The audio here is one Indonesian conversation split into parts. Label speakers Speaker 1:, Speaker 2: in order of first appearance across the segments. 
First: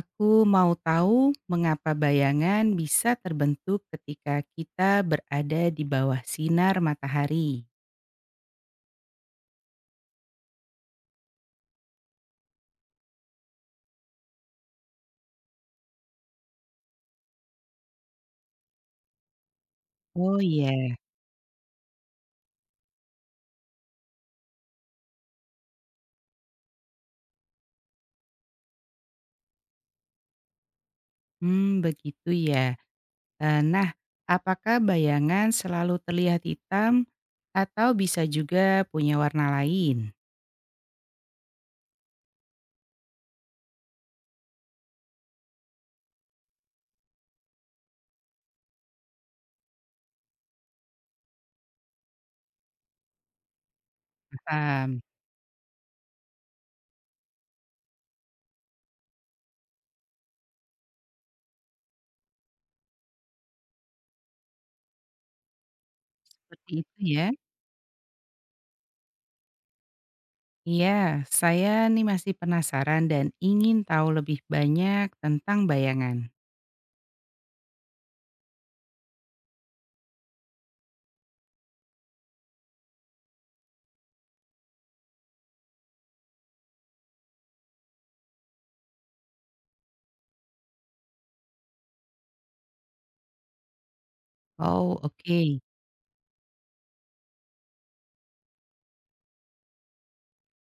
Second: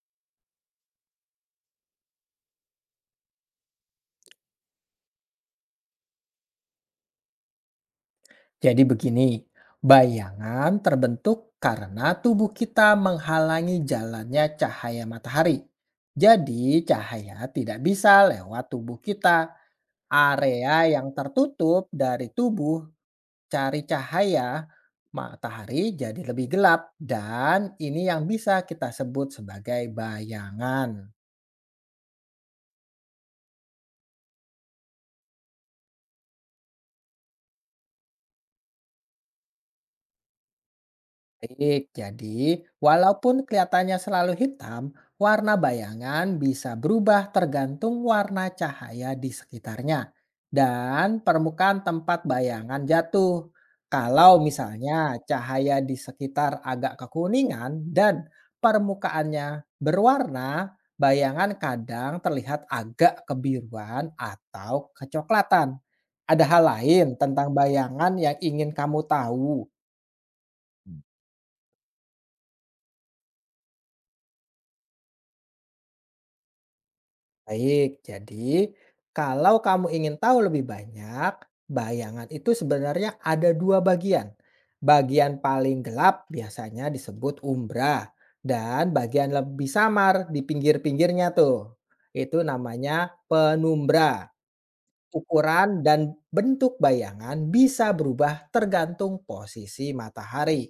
Speaker 1: Aku mau tahu mengapa bayangan bisa terbentuk ketika kita berada di bawah sinar matahari.
Speaker 2: Jadi begini, bayangan terbentuk karena tubuh kita menghalangi jalannya cahaya matahari. Jadi cahaya tidak bisa lewat tubuh kita.
Speaker 1: Oh
Speaker 2: Area
Speaker 1: iya,
Speaker 2: yang tertutup dari tubuh cari cahaya matahari jadi lebih gelap dan ini yang bisa kita sebut sebagai bayangan.
Speaker 1: hmm, begitu ya. Nah, apakah bayangan selalu terlihat hitam atau bisa juga punya warna lain?
Speaker 2: Baik, jadi walaupun kelihatannya selalu hitam, warna bayangan bisa berubah tergantung warna cahaya di sekitarnya dan permukaan tempat bayangan jatuh. Kalau
Speaker 1: Paham,
Speaker 2: misalnya cahaya di sekitar agak kekuningan dan permukaannya berwarna, bayangan kadang terlihat agak kebiruan atau kecoklatan. Ada hal
Speaker 1: seperti itu
Speaker 2: lain
Speaker 1: ya.
Speaker 2: tentang bayangan yang ingin kamu tahu?
Speaker 1: Iya, saya nih masih penasaran dan ingin tahu lebih banyak tentang bayangan.
Speaker 2: Baik, jadi kalau kamu ingin tahu lebih banyak, bayangan itu sebenarnya ada dua bagian. Bagian paling gelap biasanya disebut umbra, dan bagian lebih samar di pinggir-pinggirnya tuh. Itu namanya penumbra.
Speaker 1: Oh, oke.
Speaker 2: Ukuran dan bentuk bayangan bisa berubah tergantung posisi matahari.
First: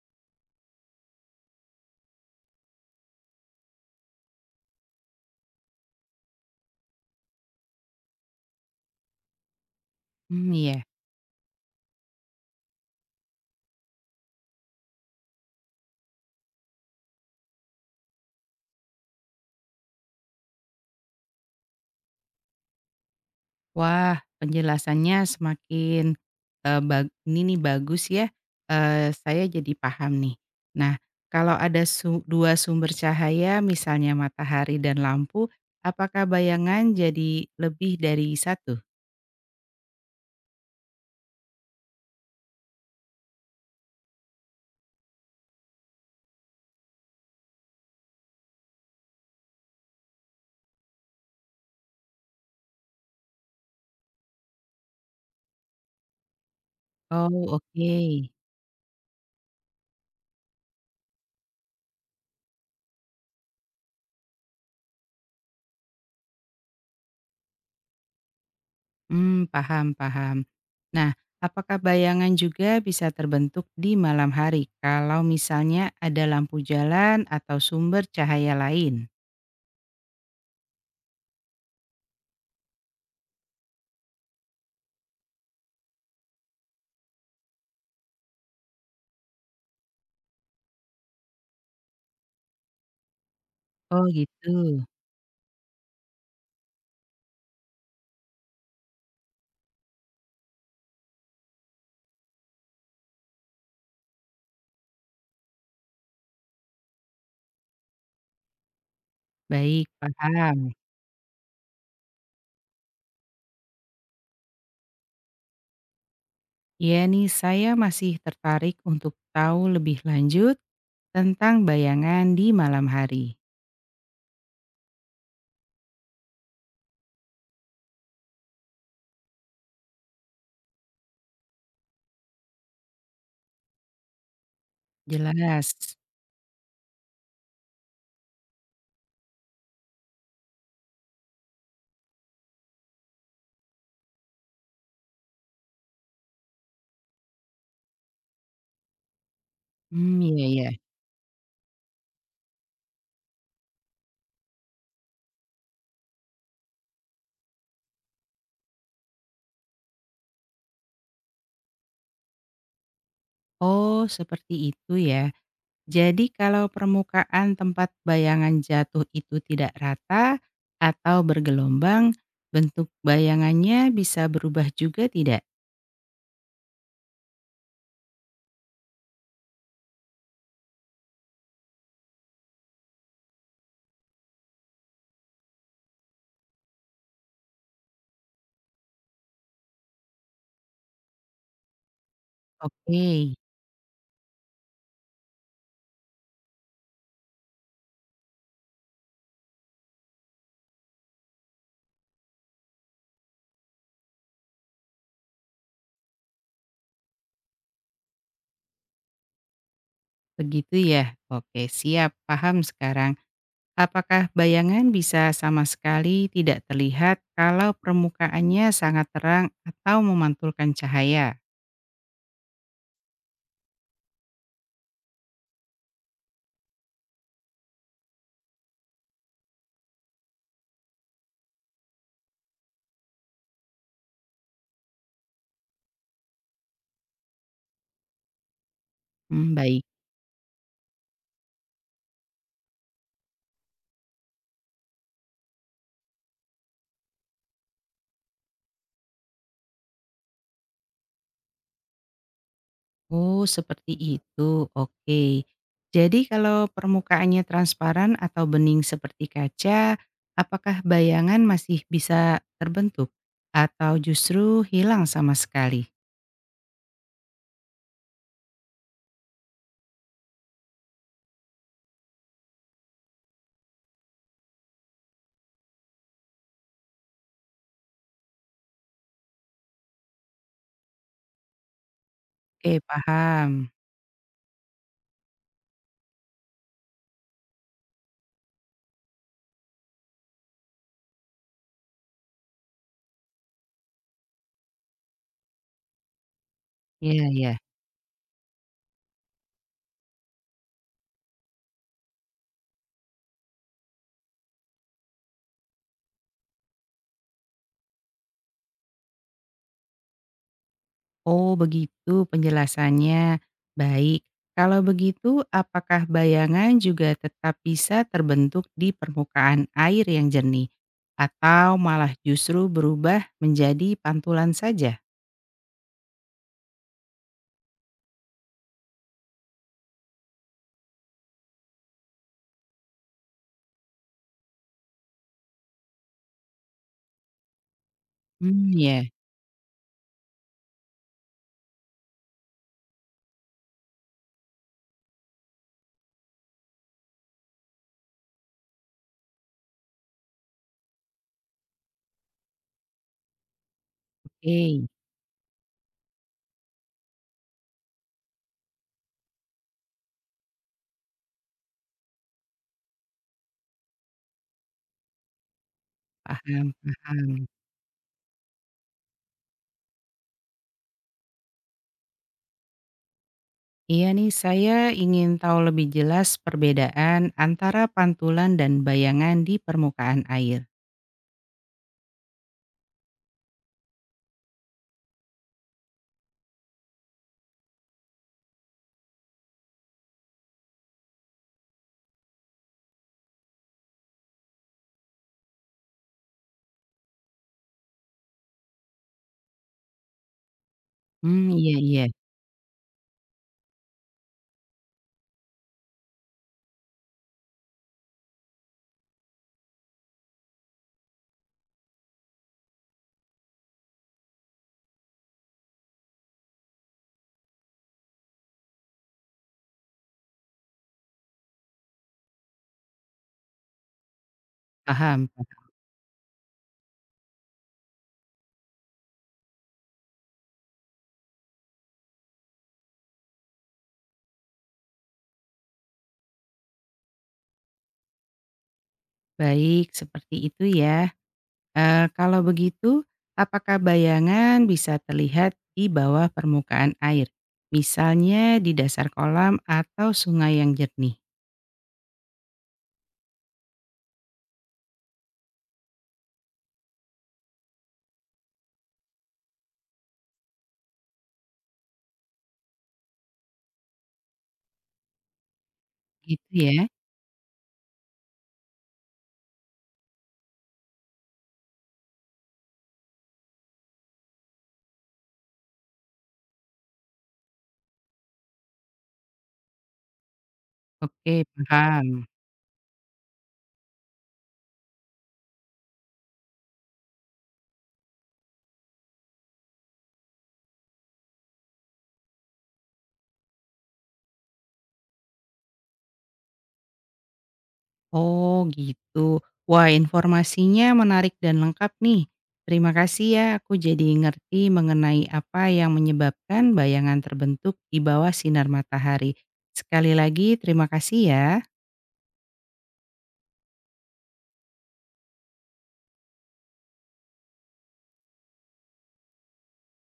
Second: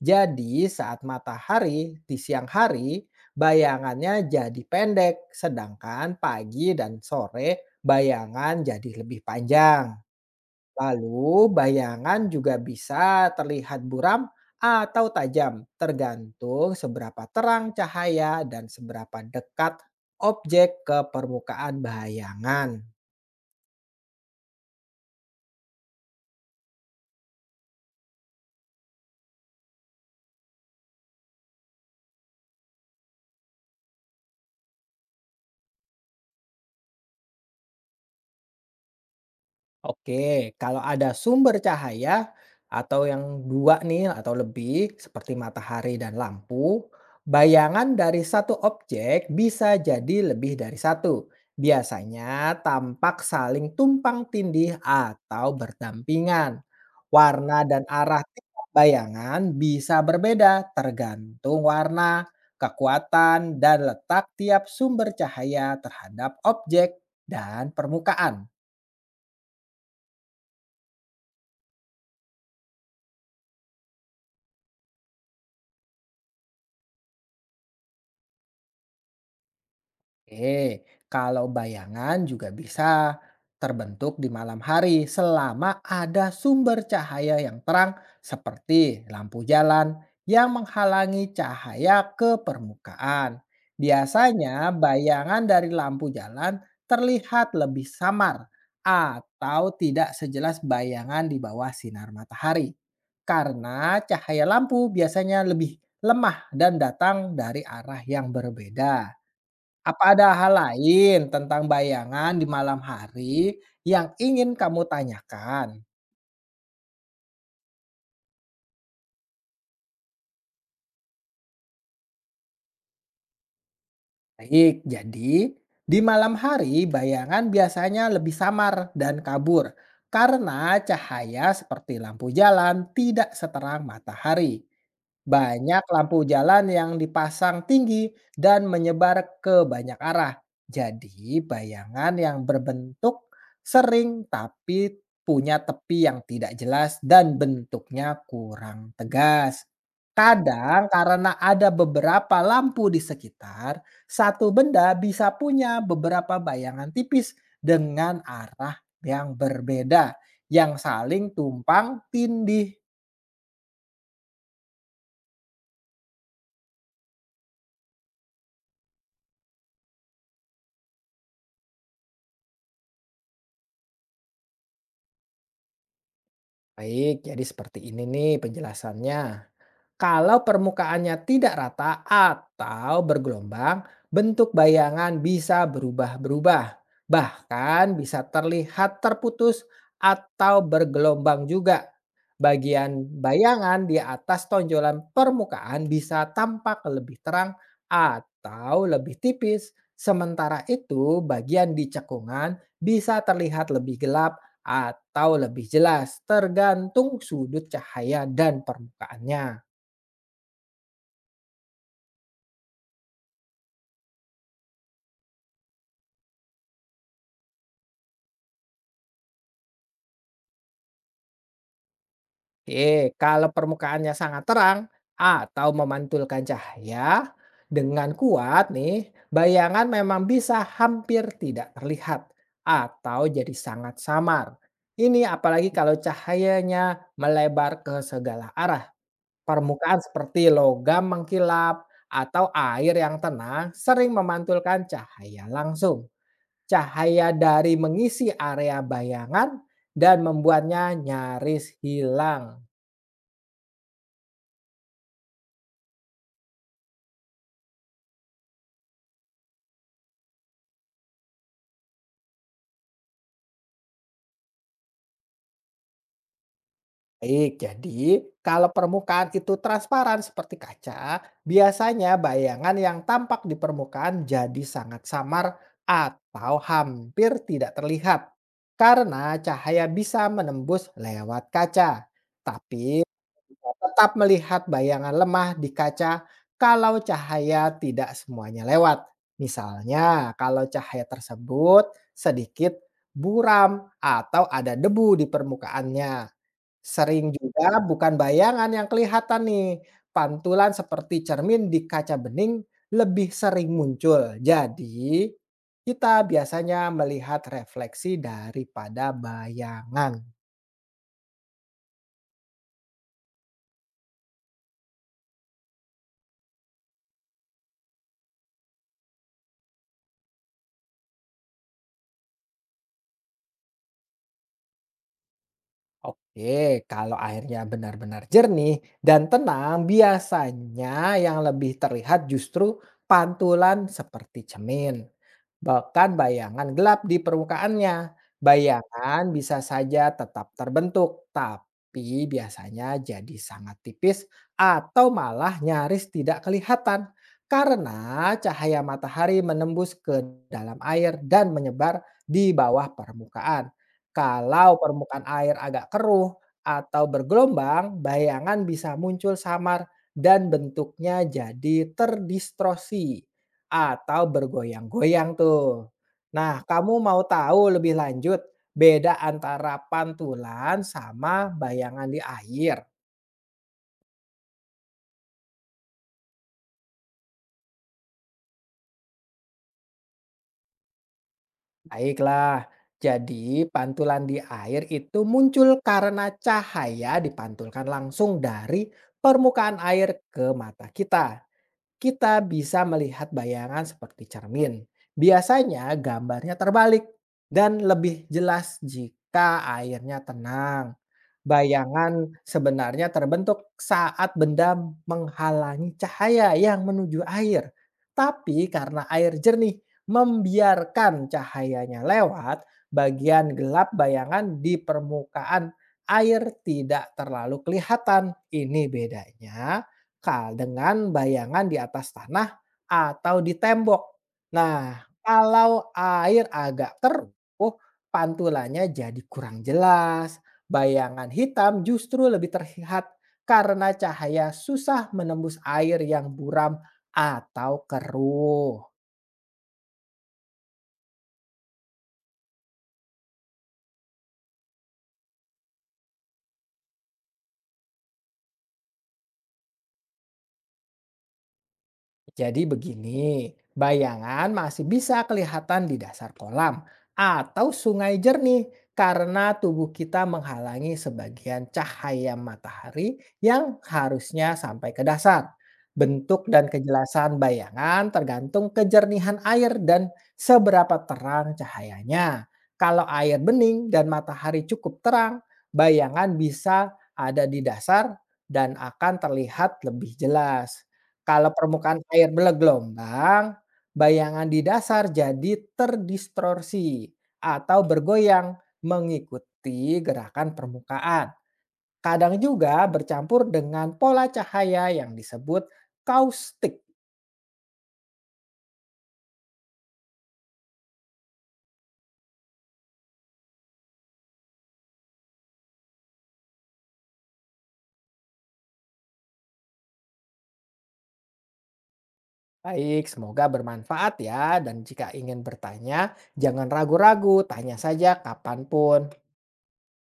Speaker 2: Jadi, saat matahari di siang hari, bayangannya jadi pendek, sedangkan pagi dan sore bayangan jadi lebih panjang.
Speaker 1: Hmm, iya.
Speaker 2: Lalu, bayangan juga bisa terlihat buram atau tajam, tergantung seberapa terang cahaya dan seberapa dekat objek ke permukaan bayangan.
Speaker 1: Wah, penjelasannya semakin, eee, bag ini nih bagus ya, saya jadi paham nih. Nah, kalau ada dua sumber cahaya misalnya matahari dan lampu, apakah bayangan jadi lebih dari satu?
Speaker 2: Oke, kalau ada sumber cahaya atau yang dua nih atau lebih seperti matahari dan lampu, bayangan dari satu objek bisa jadi lebih dari satu. Biasanya tampak saling tumpang tindih atau berdampingan.
Speaker 1: Oh,
Speaker 2: Warna dan
Speaker 1: oke.
Speaker 2: arah tiap bayangan bisa berbeda tergantung warna, kekuatan, dan letak tiap sumber cahaya terhadap objek dan permukaan.
Speaker 1: Mmm, paham, paham. Nah, apakah bayangan juga bisa terbentuk di malam hari kalau misalnya ada lampu jalan atau sumber cahaya lain?
Speaker 2: Oke, kalau bayangan juga bisa terbentuk di malam hari selama ada sumber cahaya yang terang seperti lampu jalan yang menghalangi cahaya ke permukaan.
Speaker 1: Oh gitu,
Speaker 2: Biasanya bayangan dari lampu jalan terlihat lebih samar atau tidak sejelas bayangan di bawah sinar matahari. Karena cahaya lampu biasanya lebih lemah dan datang dari arah yang berbeda.
Speaker 1: baik,
Speaker 2: Apa ada hal
Speaker 1: paham.
Speaker 2: lain tentang bayangan di malam hari yang ingin kamu tanyakan?
Speaker 1: Iya nih, saya masih tertarik untuk tahu lebih lanjut tentang bayangan di malam hari.
Speaker 2: Baik, jadi di malam hari bayangan biasanya lebih samar dan kabur karena cahaya seperti lampu jalan tidak seterang matahari.
Speaker 1: Jelas.
Speaker 2: Banyak lampu jalan yang dipasang tinggi dan menyebar ke banyak arah. Jadi, bayangan yang berbentuk sering tapi punya tepi yang tidak jelas dan bentuknya kurang tegas.
Speaker 1: Hmm, iya ya.
Speaker 2: Kadang karena ada beberapa lampu di sekitar, satu benda bisa punya beberapa bayangan tipis dengan arah yang berbeda yang saling tumpang tindih.
Speaker 1: Oh, seperti itu ya. Jadi kalau permukaan tempat bayangan jatuh itu tidak rata atau bergelombang, bentuk bayangannya bisa berubah juga tidak?
Speaker 2: Baik, jadi seperti ini nih penjelasannya. Kalau permukaannya tidak rata atau bergelombang, bentuk bayangan bisa berubah-berubah, bahkan bisa terlihat terputus atau bergelombang juga.
Speaker 1: Oke,
Speaker 2: Bagian bayangan di atas tonjolan permukaan bisa tampak lebih terang atau lebih tipis, sementara itu bagian di cekungan bisa terlihat lebih gelap atau lebih jelas, tergantung sudut cahaya dan permukaannya.
Speaker 1: begitu ya. Oke, siap, paham sekarang. Apakah bayangan bisa sama sekali tidak terlihat kalau permukaannya sangat terang atau memantulkan cahaya?
Speaker 2: Oke, kalau permukaannya sangat terang atau memantulkan cahaya dengan kuat nih, bayangan memang bisa hampir tidak terlihat atau jadi sangat samar. Ini apalagi kalau cahayanya melebar ke segala arah.
Speaker 1: Mmm, baik.
Speaker 2: Permukaan seperti logam mengkilap atau air yang tenang sering memantulkan cahaya langsung. Cahaya dari mengisi area bayangan dan membuatnya nyaris hilang.
Speaker 1: Oh, seperti itu. Oke. Jadi kalau permukaannya transparan atau bening seperti kaca, apakah bayangan masih bisa terbentuk atau justru hilang sama sekali?
Speaker 2: Baik, jadi kalau permukaan itu transparan seperti kaca, biasanya bayangan yang tampak di permukaan jadi sangat samar atau hampir tidak terlihat karena cahaya bisa menembus lewat kaca.
Speaker 1: Oke,
Speaker 2: Tapi
Speaker 1: paham.
Speaker 2: tetap melihat bayangan lemah di kaca kalau cahaya tidak semuanya lewat. Misalnya, kalau cahaya tersebut sedikit buram atau ada debu di permukaannya.
Speaker 1: Iya
Speaker 2: Sering
Speaker 1: ya.
Speaker 2: juga bukan bayangan yang kelihatan nih, pantulan seperti cermin di kaca bening lebih sering muncul. Jadi, kita biasanya melihat refleksi daripada bayangan.
Speaker 1: Oh, begitu penjelasannya. Baik. Kalau begitu, apakah bayangan juga tetap bisa terbentuk di permukaan air yang jernih atau malah justru berubah menjadi pantulan saja?
Speaker 2: Oke, kalau airnya benar-benar jernih dan tenang, biasanya yang lebih terlihat justru pantulan seperti cermin, bahkan bayangan gelap di permukaannya.
Speaker 1: Hmm, ya.
Speaker 2: Bayangan bisa saja tetap terbentuk, tapi biasanya jadi sangat tipis atau malah nyaris tidak kelihatan karena cahaya matahari menembus ke dalam air dan menyebar di bawah permukaan.
Speaker 1: Oke,
Speaker 2: Kalau permukaan air agak keruh atau bergelombang, bayangan bisa muncul samar dan bentuknya jadi terdistorsi atau bergoyang-goyang tuh. Nah,
Speaker 1: paham,
Speaker 2: kamu mau
Speaker 1: paham.
Speaker 2: tahu lebih lanjut beda antara pantulan sama bayangan di air?
Speaker 1: Iya nih, saya ingin tahu lebih jelas perbedaan antara pantulan dan bayangan di permukaan air.
Speaker 2: Baiklah, jadi pantulan di air itu muncul karena cahaya dipantulkan langsung dari permukaan air ke mata kita. Kita bisa melihat bayangan seperti cermin. Biasanya gambarnya terbalik dan lebih jelas jika airnya tenang.
Speaker 1: Hmm, iya, iya.
Speaker 2: Bayangan sebenarnya terbentuk saat benda menghalangi cahaya yang menuju air. Tapi karena air jernih membiarkan cahayanya lewat, bagian gelap bayangan di permukaan air tidak terlalu kelihatan. Ini bedanya kal dengan bayangan di atas tanah atau di tembok. Nah,
Speaker 1: Paham, paham.
Speaker 2: kalau air agak keruh, pantulannya jadi kurang jelas. Bayangan hitam justru lebih terlihat karena cahaya susah menembus air yang buram atau keruh.
Speaker 1: Baik, seperti itu ya. Kalau begitu, apakah bayangan bisa terlihat di bawah permukaan air, misalnya di dasar kolam atau sungai yang jernih?
Speaker 2: Jadi begini, bayangan masih bisa kelihatan di dasar kolam atau sungai jernih karena tubuh kita menghalangi sebagian cahaya matahari yang harusnya sampai ke dasar. Bentuk
Speaker 1: Gitu
Speaker 2: dan
Speaker 1: ya?
Speaker 2: kejelasan bayangan tergantung kejernihan air dan seberapa terang cahayanya. Kalau air bening dan matahari cukup terang, bayangan bisa ada di dasar dan akan terlihat lebih jelas.
Speaker 1: Oke,
Speaker 2: Kalau permukaan
Speaker 1: paham.
Speaker 2: air bergelombang, bayangan di dasar jadi terdistorsi atau bergoyang mengikuti gerakan permukaan. Kadang juga bercampur dengan pola cahaya yang disebut kaustik.
Speaker 1: Oh, gitu. Wah, informasinya menarik dan lengkap nih. Terima kasih ya, aku jadi ngerti mengenai apa yang menyebabkan bayangan terbentuk di bawah sinar matahari. Sekali lagi terima kasih ya.
Speaker 2: Baik, semoga bermanfaat ya. Dan jika ingin bertanya, jangan ragu-ragu, tanya saja kapanpun.